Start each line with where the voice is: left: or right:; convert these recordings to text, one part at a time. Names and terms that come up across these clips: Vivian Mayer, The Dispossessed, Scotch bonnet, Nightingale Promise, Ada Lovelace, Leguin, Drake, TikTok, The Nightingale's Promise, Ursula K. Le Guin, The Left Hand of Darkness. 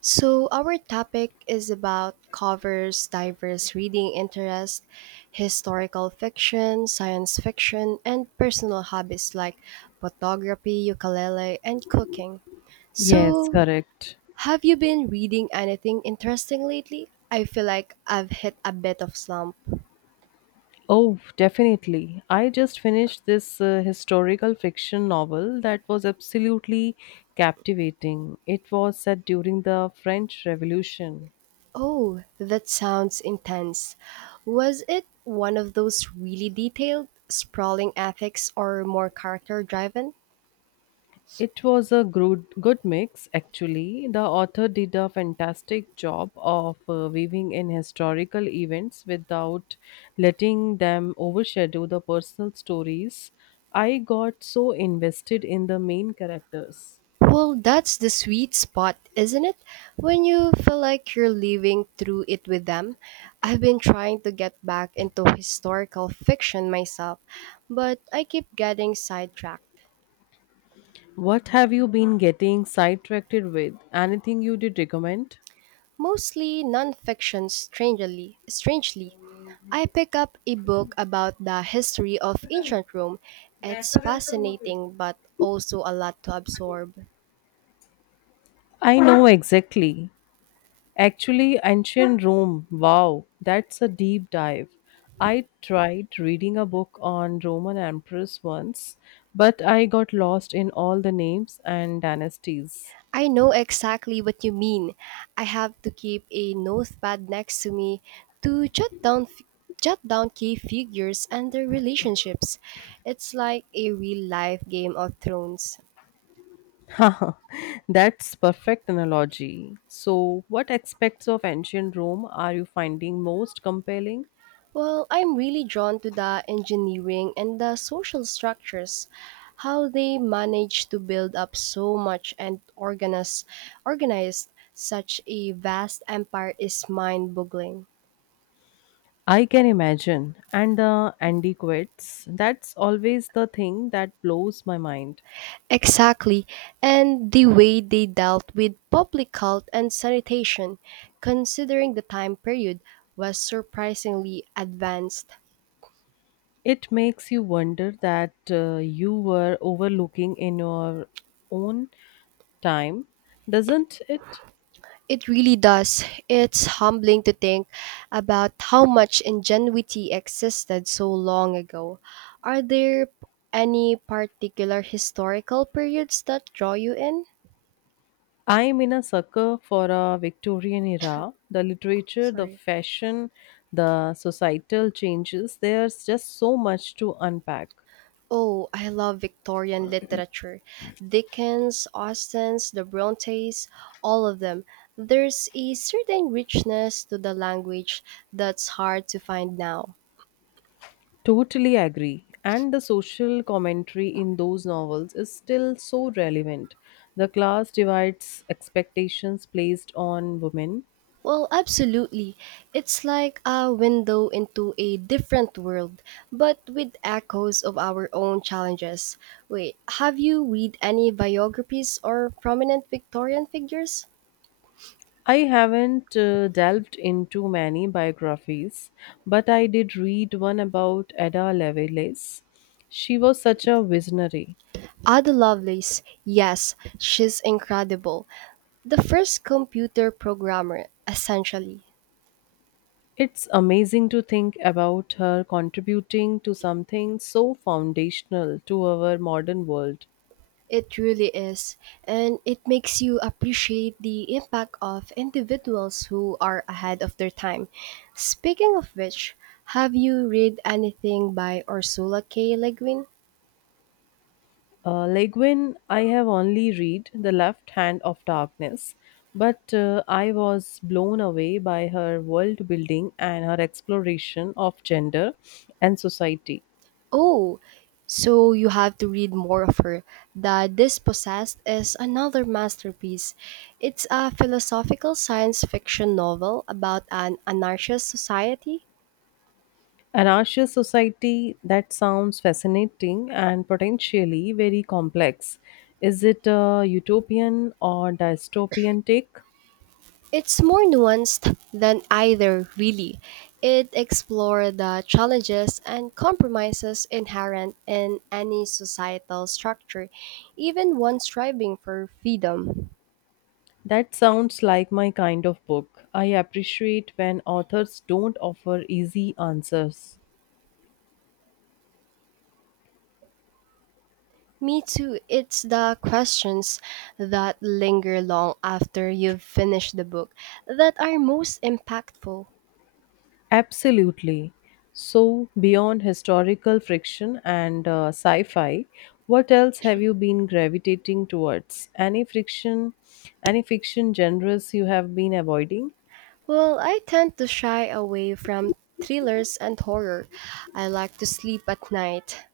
right: So, our topic is about covers diverse reading interests, historical fiction, science fiction, and personal hobbies like photography, ukulele, and cooking.
left: Yes,
right: So,
left: correct.
right: have you been reading anything interesting lately? I feel like I've hit a bit of slump.
left: Oh, definitely. I just finished this historical fiction novel that was absolutely captivating. It was set during the French Revolution.
right: Oh, that sounds intense. Was it one of those really detailed, sprawling ethics or more character driven?
left: It was a good mix, actually. The author did a fantastic job of weaving in historical events without letting them overshadow the personal stories. I got so invested in the main characters.
right: Well, that's the sweet spot, isn't it? When you feel like you're living through it with them. I've been trying to get back into historical fiction myself, but I keep getting sidetracked.
left: What have you been getting sidetracked with? Anything you did recommend?
right: Mostly nonfiction, strangely. Strangely, I pick up a book about the history of ancient Rome. It's fascinating, but also a lot to absorb.
left: I know exactly. Actually, ancient Rome. Wow, that's a deep dive. I tried reading a book on Roman emperors once, but I got lost in all the names and dynasties.
right: I know exactly what you mean. I have to keep a notepad next to me to jot down key figures and their relationships. It's like a real-life game of thrones.
left: Haha, that's perfect analogy. So, what aspects of ancient Rome are you finding most compelling?
right: Well, I'm really drawn to the engineering and the social structures, how they manage to build up so much and organized such a vast empire is mind-boggling.
left: I can imagine. And the antiquities, that's always the thing that blows my mind.
right: Exactly, and the way they dealt with public health and sanitation, considering the time period, was surprisingly advanced.
left: It makes you wonder that you were overlooking in your own time, doesn't it?
right: It really does. It's humbling to think about how much ingenuity existed so long ago. Are there any particular historical periods that draw you in?
left: I'm in a sucker for a Victorian era. The literature, the
right: Sorry.
left: fashion, the societal changes, there's just so much to unpack.
right: Oh, I love Victorian literature. Dickens, Austen's, the Brontes, all of them. There's a certain richness to the language that's hard to find now.
left: Totally agree. And the social commentary in those novels is still so relevant. The class divides expectations placed on women.
right: Well, absolutely. It's like a window into a different world, but with echoes of our own challenges. Wait, have you read any biographies or prominent Victorian figures?
left: I haven't delved into many biographies, but I did read one about Ada Lovelace. She was such a visionary.
right: Ada Lovelace, yes, she's incredible. The first computer programmer, essentially.
left: It's amazing to think about her contributing to something so foundational to our modern world.
right: It really is, and it makes you appreciate the impact of individuals who are ahead of their time. Speaking of which, have you read anything by Ursula K. Le Guin?
left: Leguin, I have only read The Left Hand of Darkness, but I was blown away by her world building and her exploration of gender and society.
right: Oh, so you have to read more of her. The Dispossessed is another masterpiece. It's a philosophical science fiction novel about an anarchist society.
left: An Anarchist society that sounds fascinating and potentially very complex. Is it a utopian or dystopian take?
right: It's more nuanced than either, really. It explores the challenges and compromises inherent in any societal structure, even one striving for freedom.
left: That sounds like my kind of book. I appreciate when authors don't offer easy answers.
right: Me too, it's the questions that linger long after you've finished the book that are most impactful.
left: Absolutely. So, beyond historical friction and sci fi, what else have you been gravitating towards? Any friction, any fiction genres you have been avoiding?
right: Well, I tend to shy away from thrillers and horror. I like to sleep at night.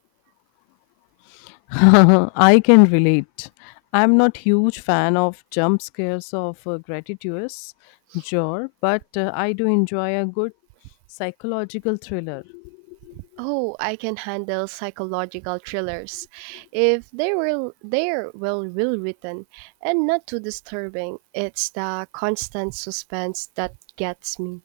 left: I can relate. I'm not huge fan of jump scares of gratuitous genre, but I do enjoy a good psychological thriller.
right: Oh, I can handle psychological thrillers if they're well written and not too disturbing. It's the constant suspense that gets me.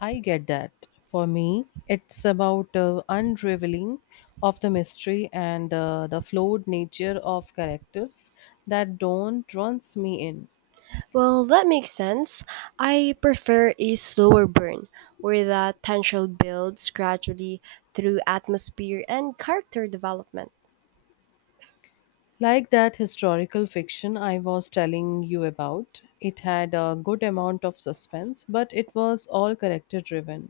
left: I get that. For me, it's about unraveling of the mystery and the flawed nature of characters that don't runs me in.
right: Well, that makes sense. I prefer a slower burn where the tension builds gradually through atmosphere and character development.
left: Like that historical fiction I was telling you about, it had a good amount of suspense, but it was all character driven.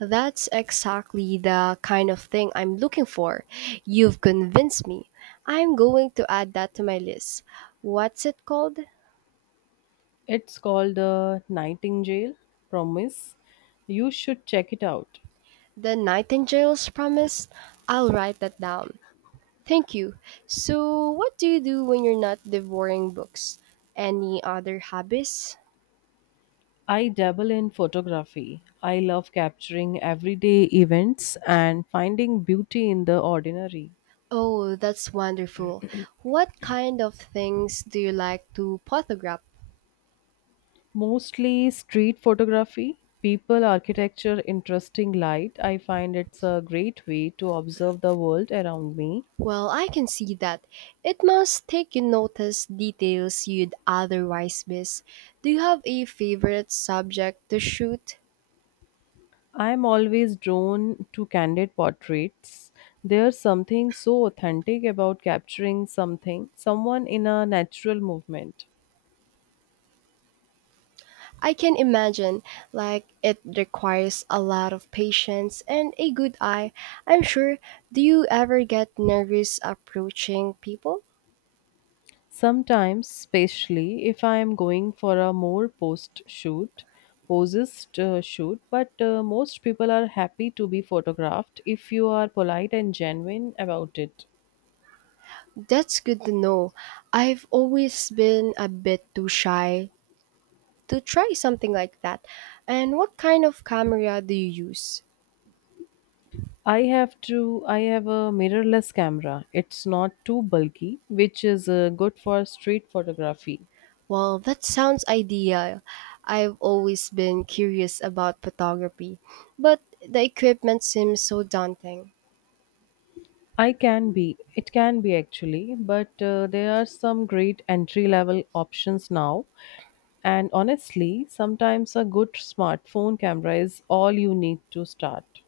right: That's exactly the kind of thing I'm looking for. You've convinced me. I'm going to add that to my list. What's it called?
left: It's called Nightingale Promise. You should check it out.
right: The Nightingale's Promise? I'll write that down. Thank you. So, what do you do when you're not devouring books? Any other hobbies?
left: I dabble in photography. I love capturing everyday events and finding beauty in the ordinary.
right: Oh, that's wonderful. What kind of things do you like to photograph?
left: Mostly street photography, people, architecture, interesting light. I find it's a great way to observe the world around me.
right: Well, I can see that. It must take you notice details you'd otherwise miss. Do you have a favorite subject to shoot?
left: I'm always drawn to candid portraits. There's something so authentic about capturing someone in a natural movement.
right: I can imagine, like it requires a lot of patience and a good eye. I'm sure. Do you ever get nervous approaching people?
left: Sometimes, especially if I am going for a more post shoot, posist shoot, but most people are happy to be photographed if you are polite and genuine about it.
right: That's good to know. I've always been a bit too shy to try something like that. And what kind of camera do you use?
left: I have a mirrorless camera. It's not too bulky, which is good for street photography.
right: Well, that sounds ideal. I've always been curious about photography, but the equipment seems so daunting.
left: I can be. It can be actually, but there are some great entry level options now. And honestly, sometimes a good smartphone camera is all you need to start.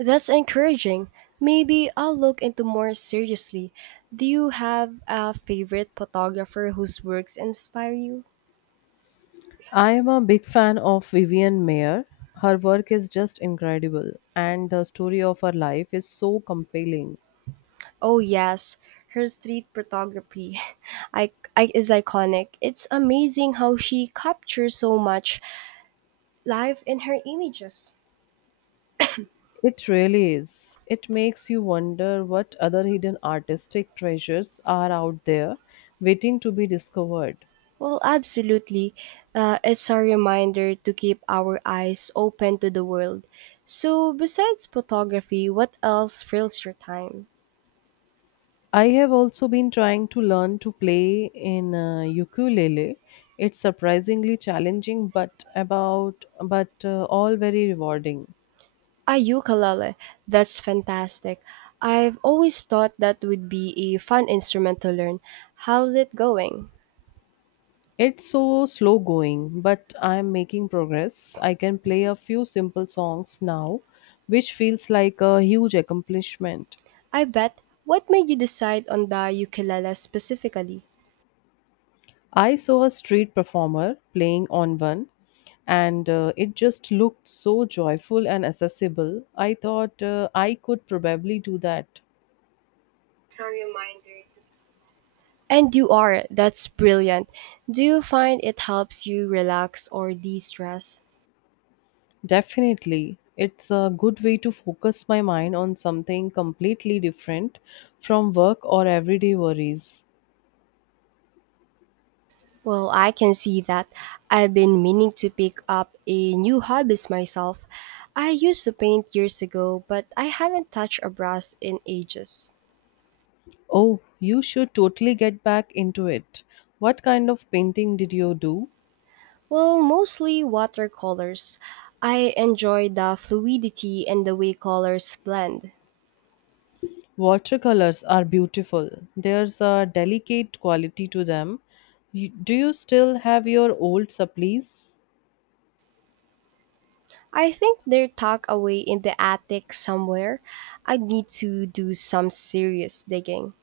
right: That's encouraging. Maybe I'll look into more seriously. Do you have a favorite photographer whose works inspire you?
left: I am a big fan of Vivian Mayer. Her work is just incredible, and the story of her life is so compelling.
right: Oh yes, her street photography I, is iconic. It's amazing how she captures so much life in her images.
left: It really is. It makes you wonder what other hidden artistic treasures are out there waiting to be discovered.
right: Well, absolutely. It's a reminder to keep our eyes open to the world. So, besides photography, what else fills your time?
left: I have also been trying to learn to play in ukulele. It's surprisingly challenging, but all very rewarding.
right: Ah, ukulele. That's fantastic. I've always thought that would be a fun instrument to learn. How's it going?
left: It's so slow going, but I am making progress. I can play a few simple songs now, which feels like a huge accomplishment.
right: I bet. What made you decide on the ukulele specifically?
left: I saw a street performer playing on one, and it just looked so joyful and accessible. I thought I could probably do that.
right: And you are. That's brilliant. Do you find it helps you relax or de stress?
left: Definitely. It's a good way to focus my mind on something completely different from work or everyday worries.
right: Well, I can see that. I've been meaning to pick up a new hobbies myself. I used to paint years ago, but I haven't touched a brush in ages.
left: Oh, you should totally get back into it. What kind of painting did you do?
right: Well, mostly watercolors. I enjoy the fluidity and the way colors blend.
left: Watercolors are beautiful. There's a delicate quality to them. Do you still have your old supplies?
right: I think they're tucked away in the attic somewhere. I'd need to do some serious digging.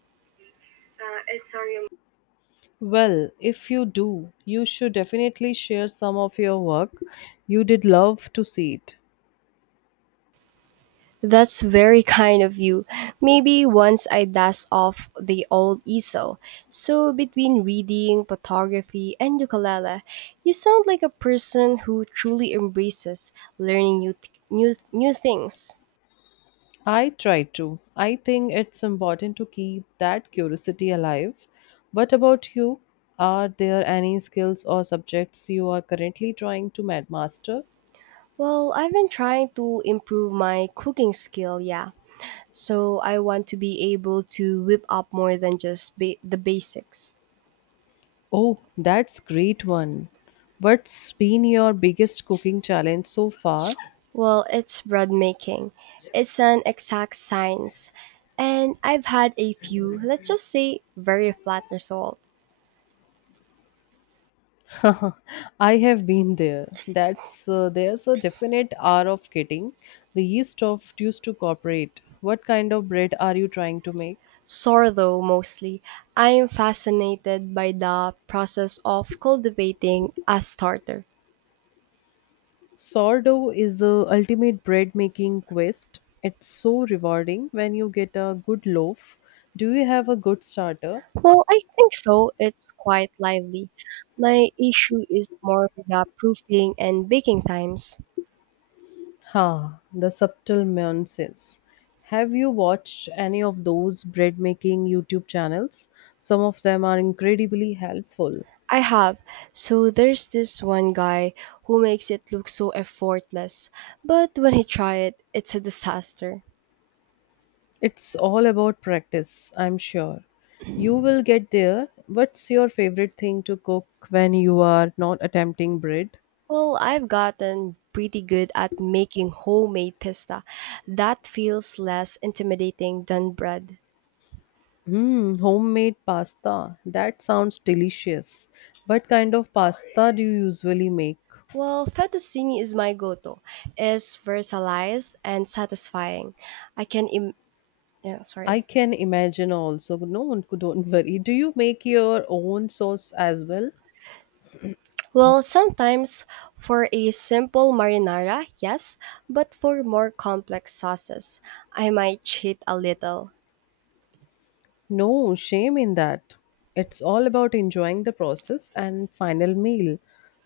left: Well, if you do, you should definitely share some of your work. You did love to see it.
right: That's very kind of you. Maybe once I dust off the old easel. So, between reading, photography, and ukulele, you sound like a person who truly embraces learning new things.
left: I try to. I think it's important to keep that curiosity alive. What about you? Are there any skills or subjects you are currently trying to master?
right: Well, I've been trying to improve my cooking skill, yeah. So, I want to be able to whip up more than just the basics.
left: Oh, that's great one. What's been your biggest cooking challenge so far?
right: Well, it's bread making. It's an exact science. And I've had a few, let's just say, very flat result.
left: I have been there. That's there's a definite hour of getting the yeast of used to cooperate. What kind of bread are you trying to make?
right: Sourdough mostly. I am fascinated by the process of cultivating a starter.
left: Sourdough is the ultimate bread making quest. It's so rewarding when you get a good loaf. Do you have a good starter?
right: Well, I think so. It's quite lively. My issue is more with the proofing and baking times.
left: Ha, the subtle nuances. Have you watched any of those bread making YouTube channels? Some of them are incredibly helpful.
right: I have. So there's this one guy who makes it look so effortless, but when he try it, it's a disaster.
left: It's all about practice, I'm sure. You will get there. What's your favorite thing to cook when you are not attempting bread?
right: Well, I've gotten pretty good at making homemade pista. That feels less intimidating than bread.
left: Mm, homemade pasta. That sounds delicious. What kind of pasta do you usually make?
right: Well, fettuccine is my go-to. It's versatile and satisfying. I can Im- yeah,
left: I
right: sorry.
left: can imagine also. No one could don't worry. Do you make your own sauce as well?
right: Well, sometimes for a simple marinara, yes, but for more complex sauces, I might cheat a little.
left: No shame in that. It's all about enjoying the process and final meal.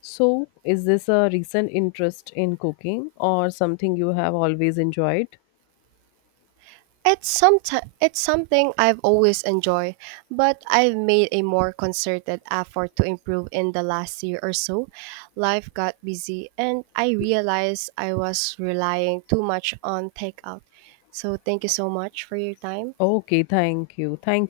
left: So, is this a recent interest in cooking or something you have always enjoyed?
right: It's something I've always enjoyed, but I've made a more concerted effort to improve in the last year or so. Life got busy and I realized I was relying too much on takeout. So thank you so much for your time.
left: Okay, thank you. Thank